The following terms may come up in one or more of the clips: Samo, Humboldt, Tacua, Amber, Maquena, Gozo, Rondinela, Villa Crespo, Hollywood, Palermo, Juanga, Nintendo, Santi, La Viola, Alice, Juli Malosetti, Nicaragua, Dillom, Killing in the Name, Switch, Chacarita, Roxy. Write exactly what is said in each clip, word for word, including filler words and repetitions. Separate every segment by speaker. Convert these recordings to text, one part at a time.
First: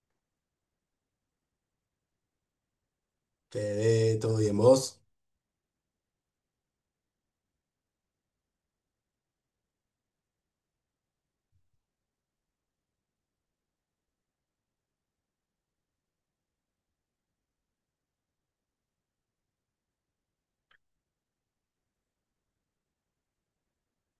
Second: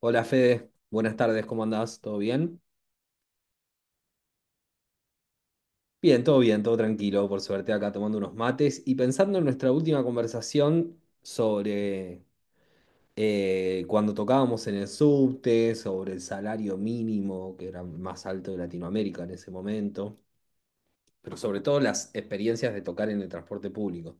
Speaker 1: Hola Fede, buenas tardes, ¿cómo andás? ¿Todo bien?
Speaker 2: Fede, ¿todo bien vos?
Speaker 1: Bien, todo bien, todo tranquilo, por suerte, acá tomando unos mates y pensando en nuestra última conversación sobre eh, cuando tocábamos en el subte, sobre el salario mínimo, que era más alto de Latinoamérica en ese momento, pero sobre todo las experiencias de tocar en el transporte público.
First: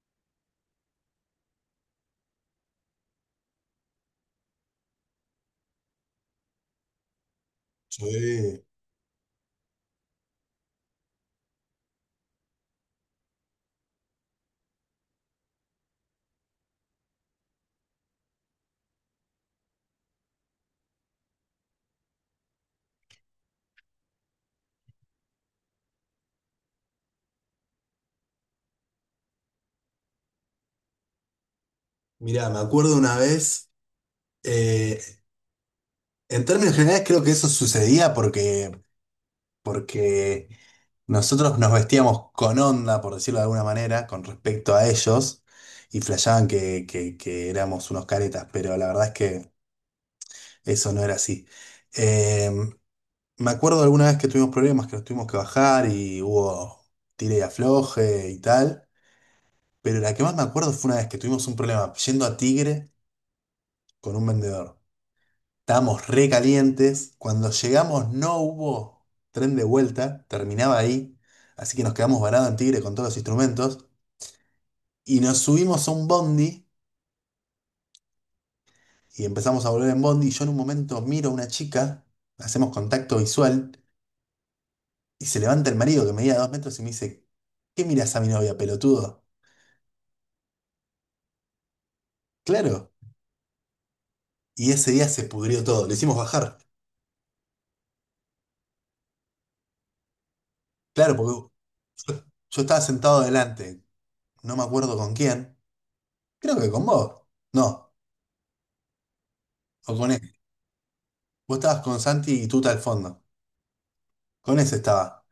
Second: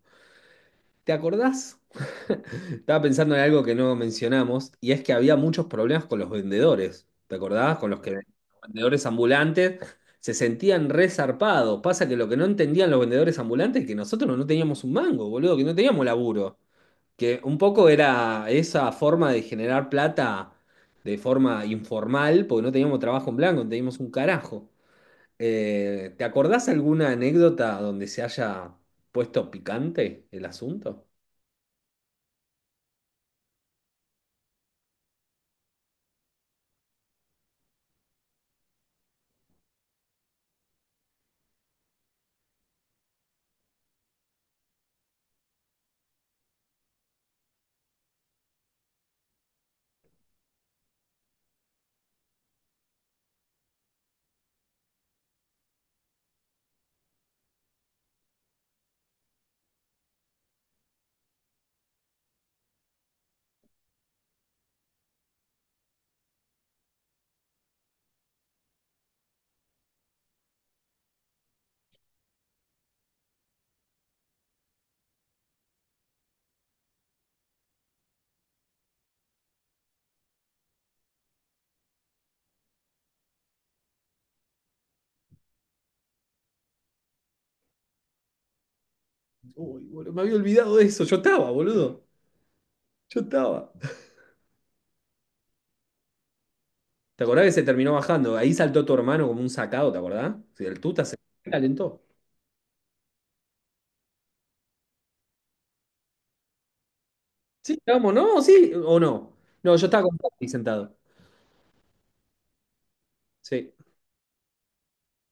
Speaker 1: ¿Te acordás? Estaba pensando en algo que no mencionamos, y es que había muchos problemas con los vendedores. ¿Te acordás? Con los que los
Speaker 2: Sí.
Speaker 1: vendedores ambulantes se sentían resarpados. Pasa que lo que no entendían los vendedores ambulantes es que nosotros no teníamos un mango, boludo, que no teníamos laburo. Que un poco era esa forma de generar plata de forma informal, porque no teníamos trabajo en blanco, no teníamos un carajo. Eh, ¿te acordás alguna anécdota donde se haya puesto picante el asunto?
Speaker 2: Mirá, me acuerdo una vez, eh, en términos generales creo que eso sucedía porque, porque nosotros nos vestíamos con onda, por decirlo de alguna manera, con respecto a ellos, y flasheaban que, que- que éramos unos caretas, pero la verdad es que eso no era así. Eh, Me acuerdo alguna vez que tuvimos problemas, que nos tuvimos que bajar y hubo tire y afloje y tal, pero la que más me acuerdo fue una vez que tuvimos un problema yendo a Tigre con un vendedor. Estábamos re calientes. Cuando llegamos no hubo tren de vuelta, terminaba ahí. Así que nos quedamos varados en Tigre con todos los instrumentos. Y nos subimos a un bondi y empezamos a volver en bondi. Y yo en un momento miro a una chica, hacemos contacto visual y se levanta el marido que medía dos metros y me dice, ¿qué miras a mi novia, pelotudo?
Speaker 1: Uy, boludo, me había olvidado de eso. Yo estaba, boludo.
Speaker 2: Claro.
Speaker 1: Yo estaba.
Speaker 2: Y ese día se pudrió todo. Lo hicimos bajar.
Speaker 1: ¿Te acordás que se terminó bajando? Ahí saltó tu hermano como un sacado, ¿te acordás? Sí, el tuta se
Speaker 2: Claro, porque
Speaker 1: calentó.
Speaker 2: yo, yo estaba sentado adelante. No me acuerdo con quién. Creo que con vos.
Speaker 1: Sí,
Speaker 2: No.
Speaker 1: vamos, ¿no? Sí, o no. No, yo
Speaker 2: O
Speaker 1: estaba
Speaker 2: con
Speaker 1: con
Speaker 2: ese.
Speaker 1: Tati sentado.
Speaker 2: Vos estabas con Santi y Tuta al fondo.
Speaker 1: Sí.
Speaker 2: Con ese estaba.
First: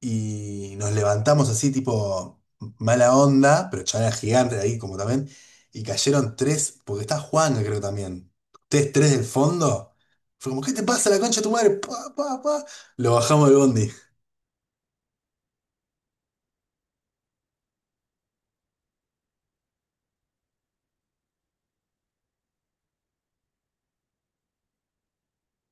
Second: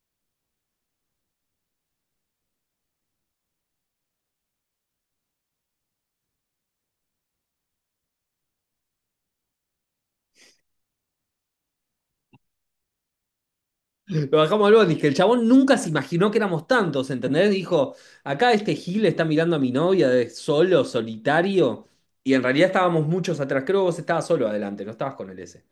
Speaker 2: Y nos levantamos así, tipo mala onda, pero ya era gigante ahí como también. Y cayeron tres, porque está Juan, creo también. Ustedes tres del fondo. Fue como, ¿qué te pasa la concha de tu madre? Pa, pa, pa. Lo bajamos del bondi.
Speaker 1: Lo bajamos al bondi, que el chabón nunca se imaginó que éramos tantos, ¿entendés? Dijo, acá este Gil está mirando a mi novia de solo, solitario, y en realidad estábamos muchos atrás. Creo que vos estabas solo adelante, no estabas con el S.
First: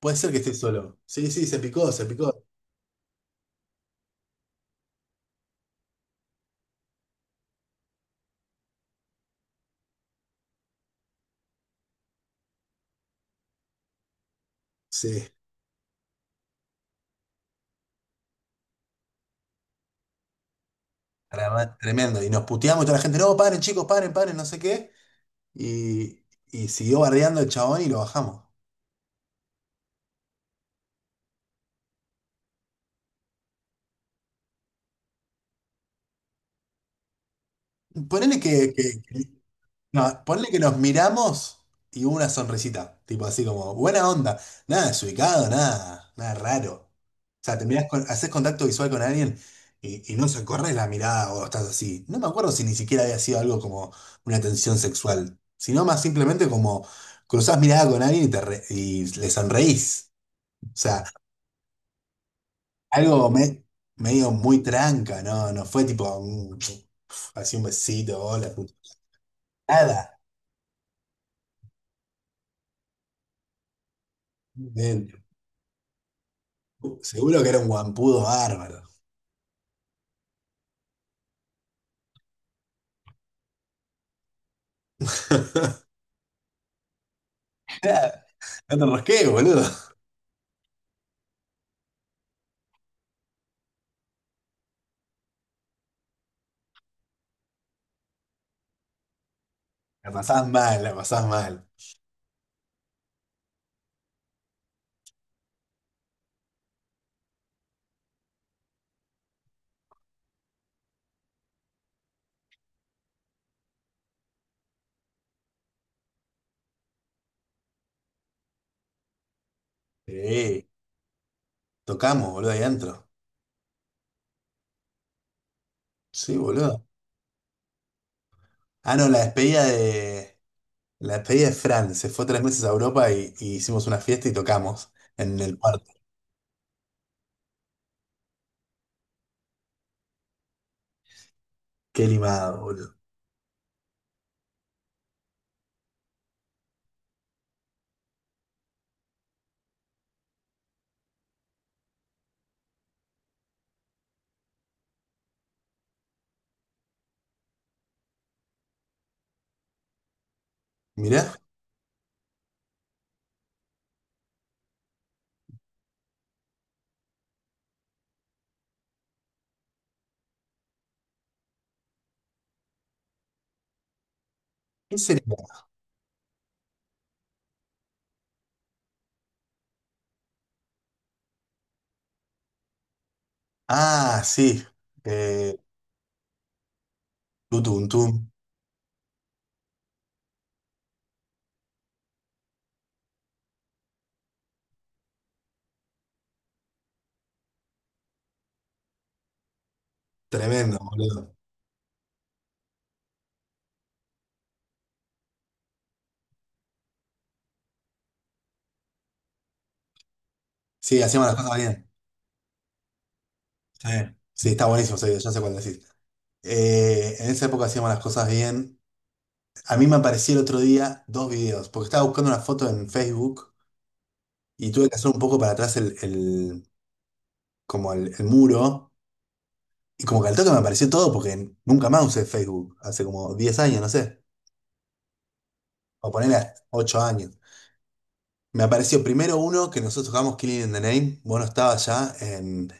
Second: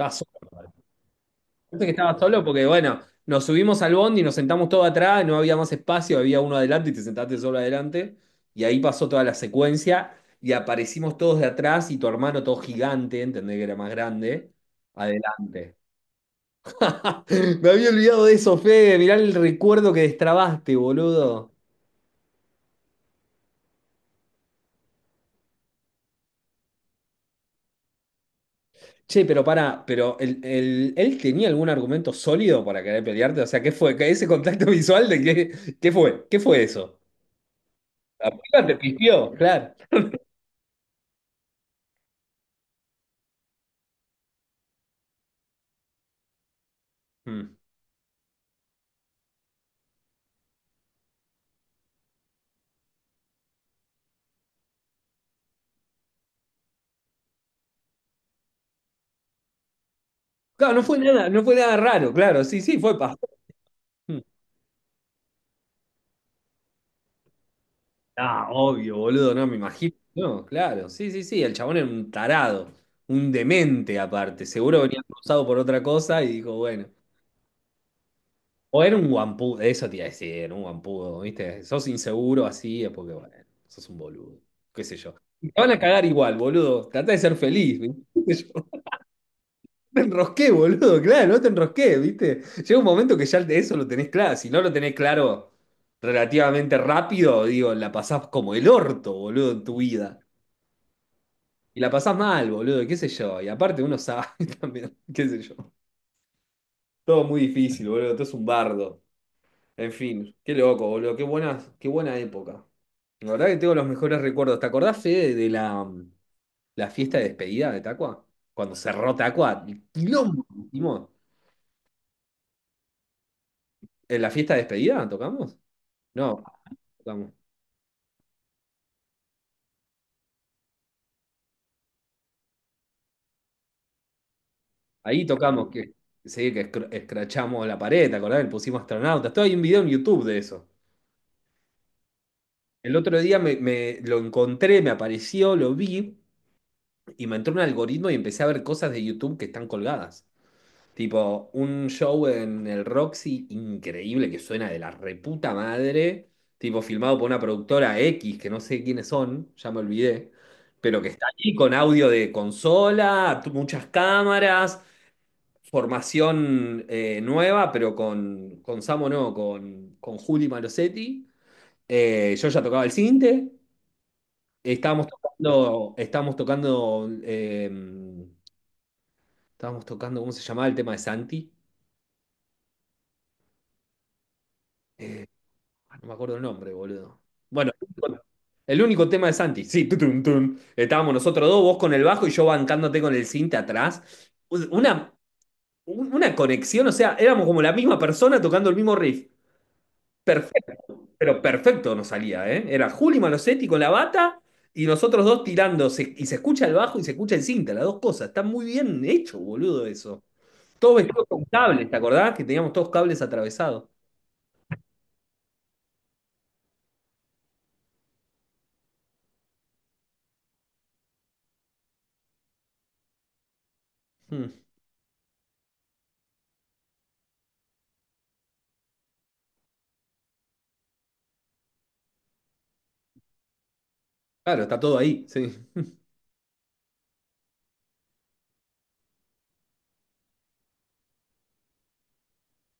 Speaker 2: Puede ser
Speaker 1: solo,
Speaker 2: que esté
Speaker 1: ¿no?
Speaker 2: solo. Sí, sí, se
Speaker 1: Parece que
Speaker 2: picó, se
Speaker 1: estaba solo
Speaker 2: picó.
Speaker 1: porque, bueno, nos subimos al bondi y nos sentamos todos atrás, no había más espacio, había uno adelante y te sentaste solo adelante. Y ahí pasó toda la secuencia y aparecimos todos de atrás y tu hermano todo gigante, entendés que era más grande,
Speaker 2: Sí.
Speaker 1: adelante. Me había olvidado de eso, Fede, mirá el recuerdo que destrabaste, boludo.
Speaker 2: Trema- Tremendo. Y nos puteamos y toda la gente, no, paren, chicos, paren, paren, no sé qué. Y, y siguió bardeando el chabón y lo bajamos.
Speaker 1: Che, pero pará, pero el, el- ¿él tenía algún argumento sólido para querer pelearte? O sea, ¿qué fue? ¿Qué- ¿Ese contacto visual de qué, qué fue? ¿Qué fue eso? ¿La
Speaker 2: Ponele
Speaker 1: piba
Speaker 2: que,
Speaker 1: te
Speaker 2: que- que
Speaker 1: pispió? Claro.
Speaker 2: no, ponle que nos miramos y hubo una sonrisita, tipo así como, buena onda, nada desubicado, nada, nada raro. O
Speaker 1: Mm.
Speaker 2: sea, te mirás con, haces contacto visual con alguien y, y no se corre la mirada o estás así. No me acuerdo si ni siquiera había sido algo como una tensión sexual, sino más simplemente como cruzás mirada con alguien y, te re- y le sonreís. O
Speaker 1: Claro, no fue
Speaker 2: sea,
Speaker 1: nada, no fue nada raro, claro, sí, sí, fue pastor.
Speaker 2: algo me-
Speaker 1: Mm.
Speaker 2: medio muy tranca, ¿no? No fue tipo, mm, así un besito,
Speaker 1: Ah,
Speaker 2: hola, puta.
Speaker 1: obvio, boludo, no me imagino.
Speaker 2: Nada.
Speaker 1: No, claro, sí, sí, sí, el chabón era un tarado, un demente aparte, seguro venía cruzado por otra cosa y dijo, bueno,
Speaker 2: Seguro que era un guampudo bárbaro.
Speaker 1: o era un guampudo, eso te iba a decir, un guampudo, ¿viste? Sos inseguro así, es porque, bueno, sos un boludo, qué sé yo. Y te van a cagar igual, boludo, trata de ser feliz,
Speaker 2: Claro,
Speaker 1: ¿viste?
Speaker 2: no te rosqué, boludo.
Speaker 1: Te enrosqué, boludo, claro, no te enrosqué, ¿viste? Llega un momento que ya de eso lo tenés claro. Si no lo tenés claro relativamente rápido, digo, la pasás como el orto, boludo, en tu
Speaker 2: La
Speaker 1: vida.
Speaker 2: pasás mal, la pasás mal.
Speaker 1: Y la pasás mal, boludo, qué sé yo. Y aparte uno sabe también, qué sé yo. Todo muy difícil, boludo, todo es un bardo. En fin, qué loco, boludo, qué buena, qué buena época. La verdad que tengo los mejores recuerdos. ¿Te acordás, Fede, de la, la fiesta de despedida de Tacua? Cuando cerró Tacua, el quilombo que
Speaker 2: Sí,
Speaker 1: hicimos.
Speaker 2: tocamos, boludo, ahí adentro.
Speaker 1: ¿En la fiesta de despedida tocamos?
Speaker 2: Sí,
Speaker 1: No,
Speaker 2: boludo.
Speaker 1: tocamos.
Speaker 2: Ah, no, la despedida de. La despedida de Fran. Se fue tres meses a Europa y, y hicimos una fiesta y tocamos
Speaker 1: Ahí
Speaker 2: en el
Speaker 1: tocamos
Speaker 2: cuarto.
Speaker 1: que, sí, que escr- escrachamos la pared, ¿te acordás? Le pusimos astronautas. Todo hay un video en YouTube de eso.
Speaker 2: Qué limado, boludo.
Speaker 1: El otro día me, me lo encontré, me apareció, lo vi y me entró un algoritmo y empecé a ver cosas de YouTube que están colgadas. Tipo, un show en el Roxy increíble que suena de la reputa madre, tipo filmado por una productora X, que no sé quiénes son, ya me olvidé, pero que está
Speaker 2: Mirá,
Speaker 1: ahí con audio de consola, tu- muchas cámaras. Formación eh, nueva, pero con, con Samo no, con, con Juli Malosetti. Eh, yo ya tocaba el cinte.
Speaker 2: ¿qué
Speaker 1: Estábamos
Speaker 2: sería?
Speaker 1: tocando, estábamos tocando, eh, estábamos tocando, ¿cómo se llamaba el tema de Santi?
Speaker 2: Ah, sí.
Speaker 1: Eh,
Speaker 2: Eh,
Speaker 1: no me acuerdo el nombre, boludo. Bueno,
Speaker 2: tutum, tum.
Speaker 1: el único tema de Santi, sí, tutun, tun. Estábamos nosotros dos, vos con el bajo y yo bancándote con el cinte atrás. Una, un- una conexión, o sea, éramos como la misma persona tocando el mismo riff.
Speaker 2: Tremendo, boludo.
Speaker 1: Pero perfecto nos salía, ¿eh? Era Juli Malosetti con la bata y nosotros dos tirando. se- y se escucha el bajo y se escucha el cinta, las dos cosas. Está muy bien hecho, boludo, eso. Todos
Speaker 2: Sí,
Speaker 1: vestidos
Speaker 2: hacíamos las
Speaker 1: con
Speaker 2: cosas
Speaker 1: cables,
Speaker 2: bien.
Speaker 1: ¿te acordás? Que teníamos todos cables atravesados.
Speaker 2: Sí, sí, está buenísimo, sí, ya sé cuál decís. Eh, en esa época hacíamos las cosas bien. A mí me apareció el otro día dos videos, porque estaba buscando una foto en Facebook
Speaker 1: Hmm.
Speaker 2: y tuve que hacer un poco para atrás el, el- como el, el muro. Y como que al toque me apareció todo porque nunca más usé Facebook, hace como diez años, no sé,
Speaker 1: Claro, está todo ahí, sí.
Speaker 2: o ponerle ocho años. Me apareció primero uno que nosotros jugamos Killing in the Name, bueno estaba estabas ya en,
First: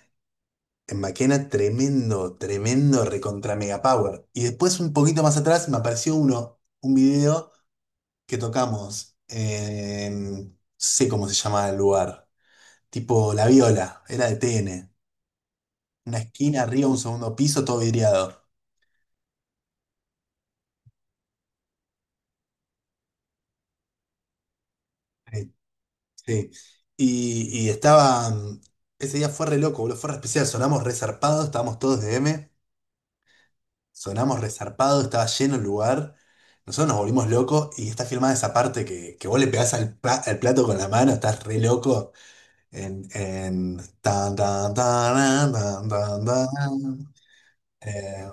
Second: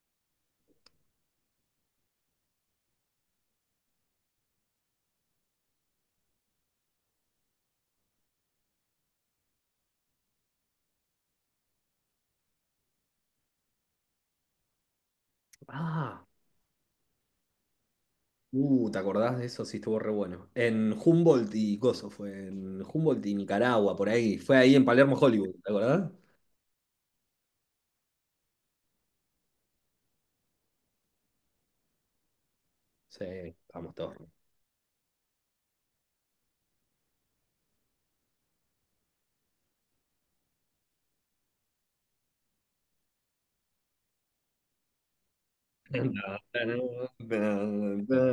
Speaker 2: en Maquena, tremendo, tremendo, recontra mega power. Y después un poquito más atrás me apareció uno, un video que tocamos, en- no sé cómo se llama el lugar, tipo La Viola, era de T N. Una
Speaker 1: Ah,
Speaker 2: esquina arriba, un segundo piso, todo vidriado.
Speaker 1: uh, ¿te acordás de eso? Sí, estuvo re bueno. En Humboldt y Gozo fue. En Humboldt y Nicaragua, por ahí. Fue ahí en Palermo, Hollywood,
Speaker 2: Eh,
Speaker 1: ¿te acordás?
Speaker 2: sí. Y, y estaba, mm, ese día fue re loco, boludo, fue re especial. Sonamos resarpados, estábamos todos de M.
Speaker 1: Sí, estábamos todos.
Speaker 2: Sonamos resarpados, estaba lleno el lugar. Nosotros nos volvimos locos y está filmada esa parte que, que vos le pegás al, pla- al plato con la mano, estás re loco. En, en tan, tan, tan, tan, tan, tan. Eh,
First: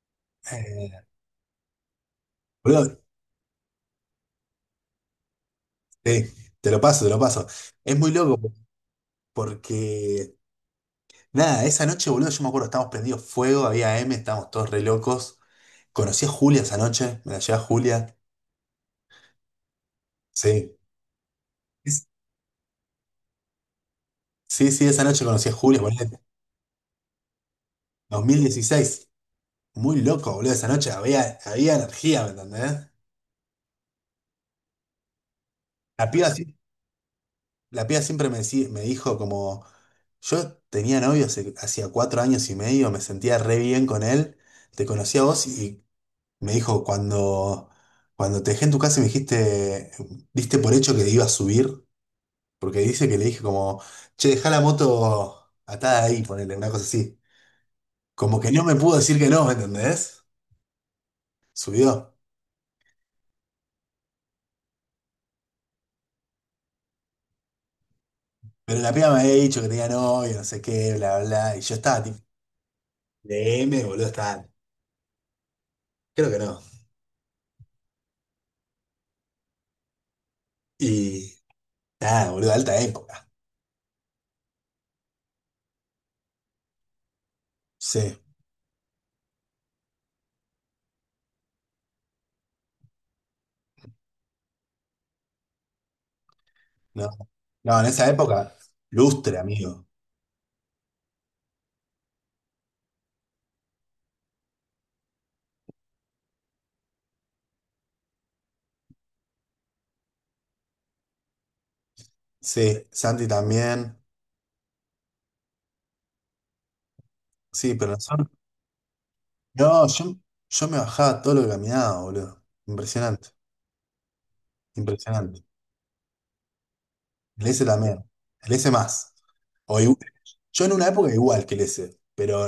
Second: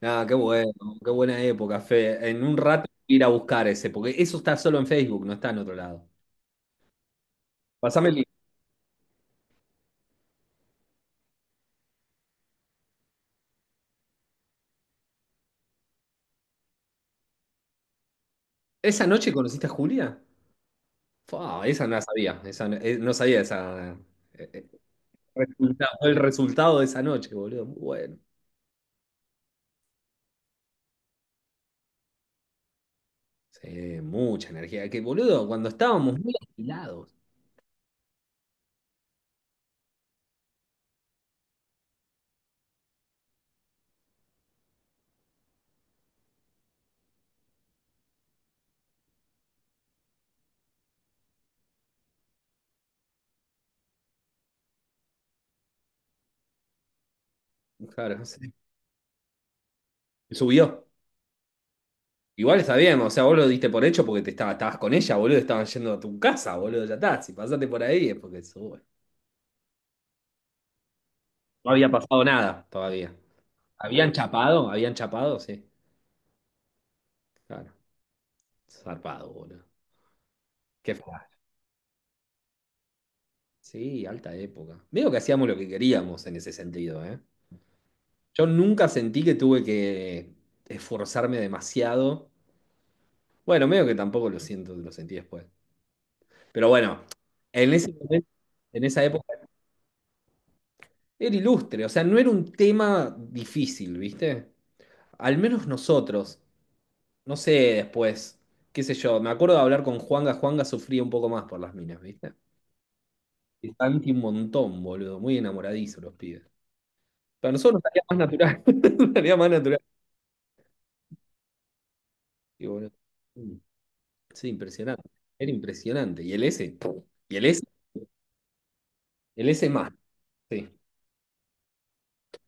Speaker 1: Ah, qué bueno,
Speaker 2: eh,
Speaker 1: qué buena época, Fe. En un rato
Speaker 2: boludo,
Speaker 1: voy a ir a buscar ese, porque eso está solo en Facebook, no está en otro lado.
Speaker 2: sí, te lo paso, te lo paso. Es
Speaker 1: Pásame
Speaker 2: muy
Speaker 1: el link.
Speaker 2: loco. Porque, nada, esa noche, boludo, yo me acuerdo, estábamos prendidos fuego, había M, estábamos todos re locos. Conocí a Julia esa noche, me la llevé a Julia.
Speaker 1: ¿Esa noche conociste a Julia?
Speaker 2: Sí.
Speaker 1: Fua, esa no la
Speaker 2: Es-
Speaker 1: sabía, esa no, eh, no sabía esa, eh, eh,
Speaker 2: sí, sí, esa noche conocí a Julia,
Speaker 1: resulta- el
Speaker 2: boludo,
Speaker 1: resultado de esa noche, boludo. Muy bueno.
Speaker 2: dos mil dieciséis. Muy loco, boludo, esa noche había, había energía, ¿me entendés?
Speaker 1: Sí, mucha energía. Que, boludo, cuando
Speaker 2: La
Speaker 1: estábamos
Speaker 2: piba,
Speaker 1: muy
Speaker 2: sí-
Speaker 1: agilados,
Speaker 2: la piba siempre me, decí- me dijo como, yo tenía novio hace- hacía cuatro años y medio, me sentía re bien con él, te conocí a vos y me dijo, cuando, cuando te dejé en tu casa y me dijiste, diste por hecho que iba a subir, porque dice que le dije como, che, dejá la moto atada ahí, ponele, una cosa así.
Speaker 1: claro,
Speaker 2: Como que
Speaker 1: sí,
Speaker 2: no me pudo decir que no, ¿me entendés?
Speaker 1: subió.
Speaker 2: Subió.
Speaker 1: Igual está bien, o sea, vos lo diste por hecho porque te estaba, estabas con ella, boludo, estaban yendo a tu casa, boludo, ya está. Si pasaste por ahí es porque
Speaker 2: Pero
Speaker 1: sube.
Speaker 2: la piba me había dicho que tenía novio, no sé qué, bla, bla, bla. Y
Speaker 1: No
Speaker 2: yo
Speaker 1: había
Speaker 2: estaba tipo,
Speaker 1: pasado nada todavía.
Speaker 2: D M, boludo,
Speaker 1: ¿Habían
Speaker 2: estaba,
Speaker 1: chapado? ¿Habían chapado? Sí,
Speaker 2: creo que no.
Speaker 1: claro. Zarpado, boludo. Qué fla-
Speaker 2: Y nada, boludo, alta época.
Speaker 1: Sí, alta época. Veo que hacíamos lo que queríamos en ese sentido, ¿eh?
Speaker 2: Sí,
Speaker 1: Yo nunca sentí que tuve que esforzarme demasiado. Bueno, medio que tampoco lo siento, lo sentí después. Pero bueno,
Speaker 2: no.
Speaker 1: en
Speaker 2: No, en
Speaker 1: ese
Speaker 2: esa
Speaker 1: momento,
Speaker 2: época,
Speaker 1: en esa época,
Speaker 2: lustre, amigo.
Speaker 1: era ilustre, o sea, no era un tema difícil, ¿viste? Al menos nosotros. No sé después. Qué sé yo. Me acuerdo de hablar con Juanga. Juanga sufría un poco más por las minas, ¿viste?
Speaker 2: Sí, Santi
Speaker 1: Y
Speaker 2: también.
Speaker 1: Santi un montón, boludo. Muy enamoradizo los pibes. Para
Speaker 2: Sí,
Speaker 1: nosotros nos
Speaker 2: pero
Speaker 1: salía más
Speaker 2: nosotros
Speaker 1: natural. Nos salía más natural.
Speaker 2: no, yo, yo me bajaba todo lo que caminaba, boludo.
Speaker 1: Y bueno,
Speaker 2: Impresionante,
Speaker 1: mm, sí, impresionante.
Speaker 2: impresionante.
Speaker 1: Era impresionante. Y el S, pum, y el
Speaker 2: El
Speaker 1: S,
Speaker 2: S también. El S más.
Speaker 1: el S
Speaker 2: O
Speaker 1: más.
Speaker 2: igu- yo
Speaker 1: Sí.
Speaker 2: en una época igual que el S, pero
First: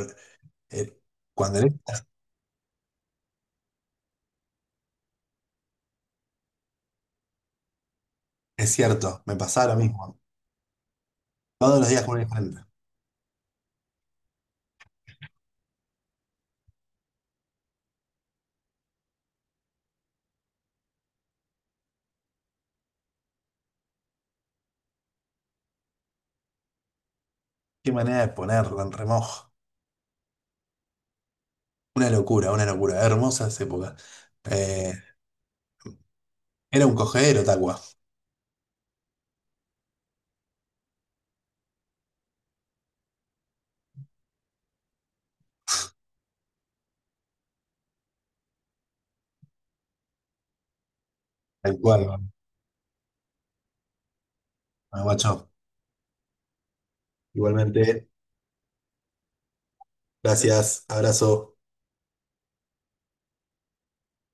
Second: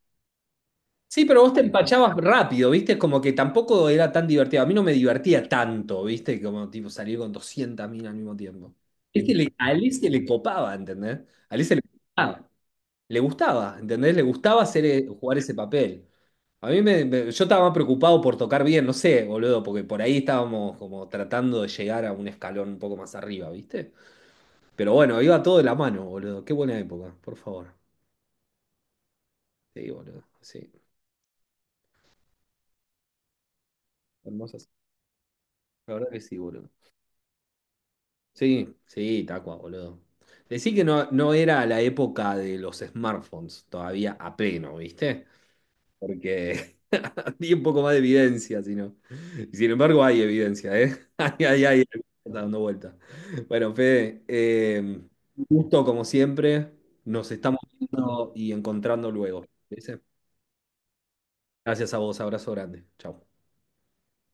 Speaker 2: eh,
Speaker 1: Sí, pero vos
Speaker 2: cuando
Speaker 1: te
Speaker 2: el S
Speaker 1: empachabas rápido, ¿viste? Es como que tampoco era tan divertido. A mí no me divertía tanto, ¿viste? Como tipo salir con doscientas minas al mismo
Speaker 2: es
Speaker 1: tiempo. Es
Speaker 2: cierto,
Speaker 1: que
Speaker 2: me
Speaker 1: le- a
Speaker 2: pasaba lo
Speaker 1: Alice se
Speaker 2: mismo.
Speaker 1: le copaba, ¿entendés? A Alice se
Speaker 2: Todos
Speaker 1: le
Speaker 2: los días con una
Speaker 1: gustaba.
Speaker 2: diferente.
Speaker 1: Le gustaba, ¿entendés? Le gustaba hacer, eh, jugar ese papel. A mí me, me- yo estaba más preocupado por tocar bien, no sé, boludo, porque por ahí estábamos como tratando de llegar a un escalón un poco más arriba, ¿viste? Pero bueno, iba todo de la mano, boludo. Qué buena época, por favor.
Speaker 2: Qué manera de ponerlo en remojo.
Speaker 1: Sí, boludo. Sí,
Speaker 2: Una locura, una locura. Hermosas épocas.
Speaker 1: hermosas.
Speaker 2: Eh,
Speaker 1: La verdad que sí, boludo.
Speaker 2: era un cogedero, Tacua.
Speaker 1: Sí, sí, Tacua, boludo. Decí que no, no era la época de los smartphones todavía a pleno, ¿viste? Porque había un poco más de evidencia, si no. Y sin embargo, hay evidencia, ¿eh? Hay, hay,
Speaker 2: Tal
Speaker 1: hay, está
Speaker 2: cual,
Speaker 1: dando vuelta. Bueno, Fede, eh, un
Speaker 2: guacho.
Speaker 1: gusto como siempre. Nos estamos
Speaker 2: Igualmente,
Speaker 1: viendo y encontrando luego, ¿te parece?
Speaker 2: gracias, abrazo.
Speaker 1: Gracias a vos, abrazo grande. Chau.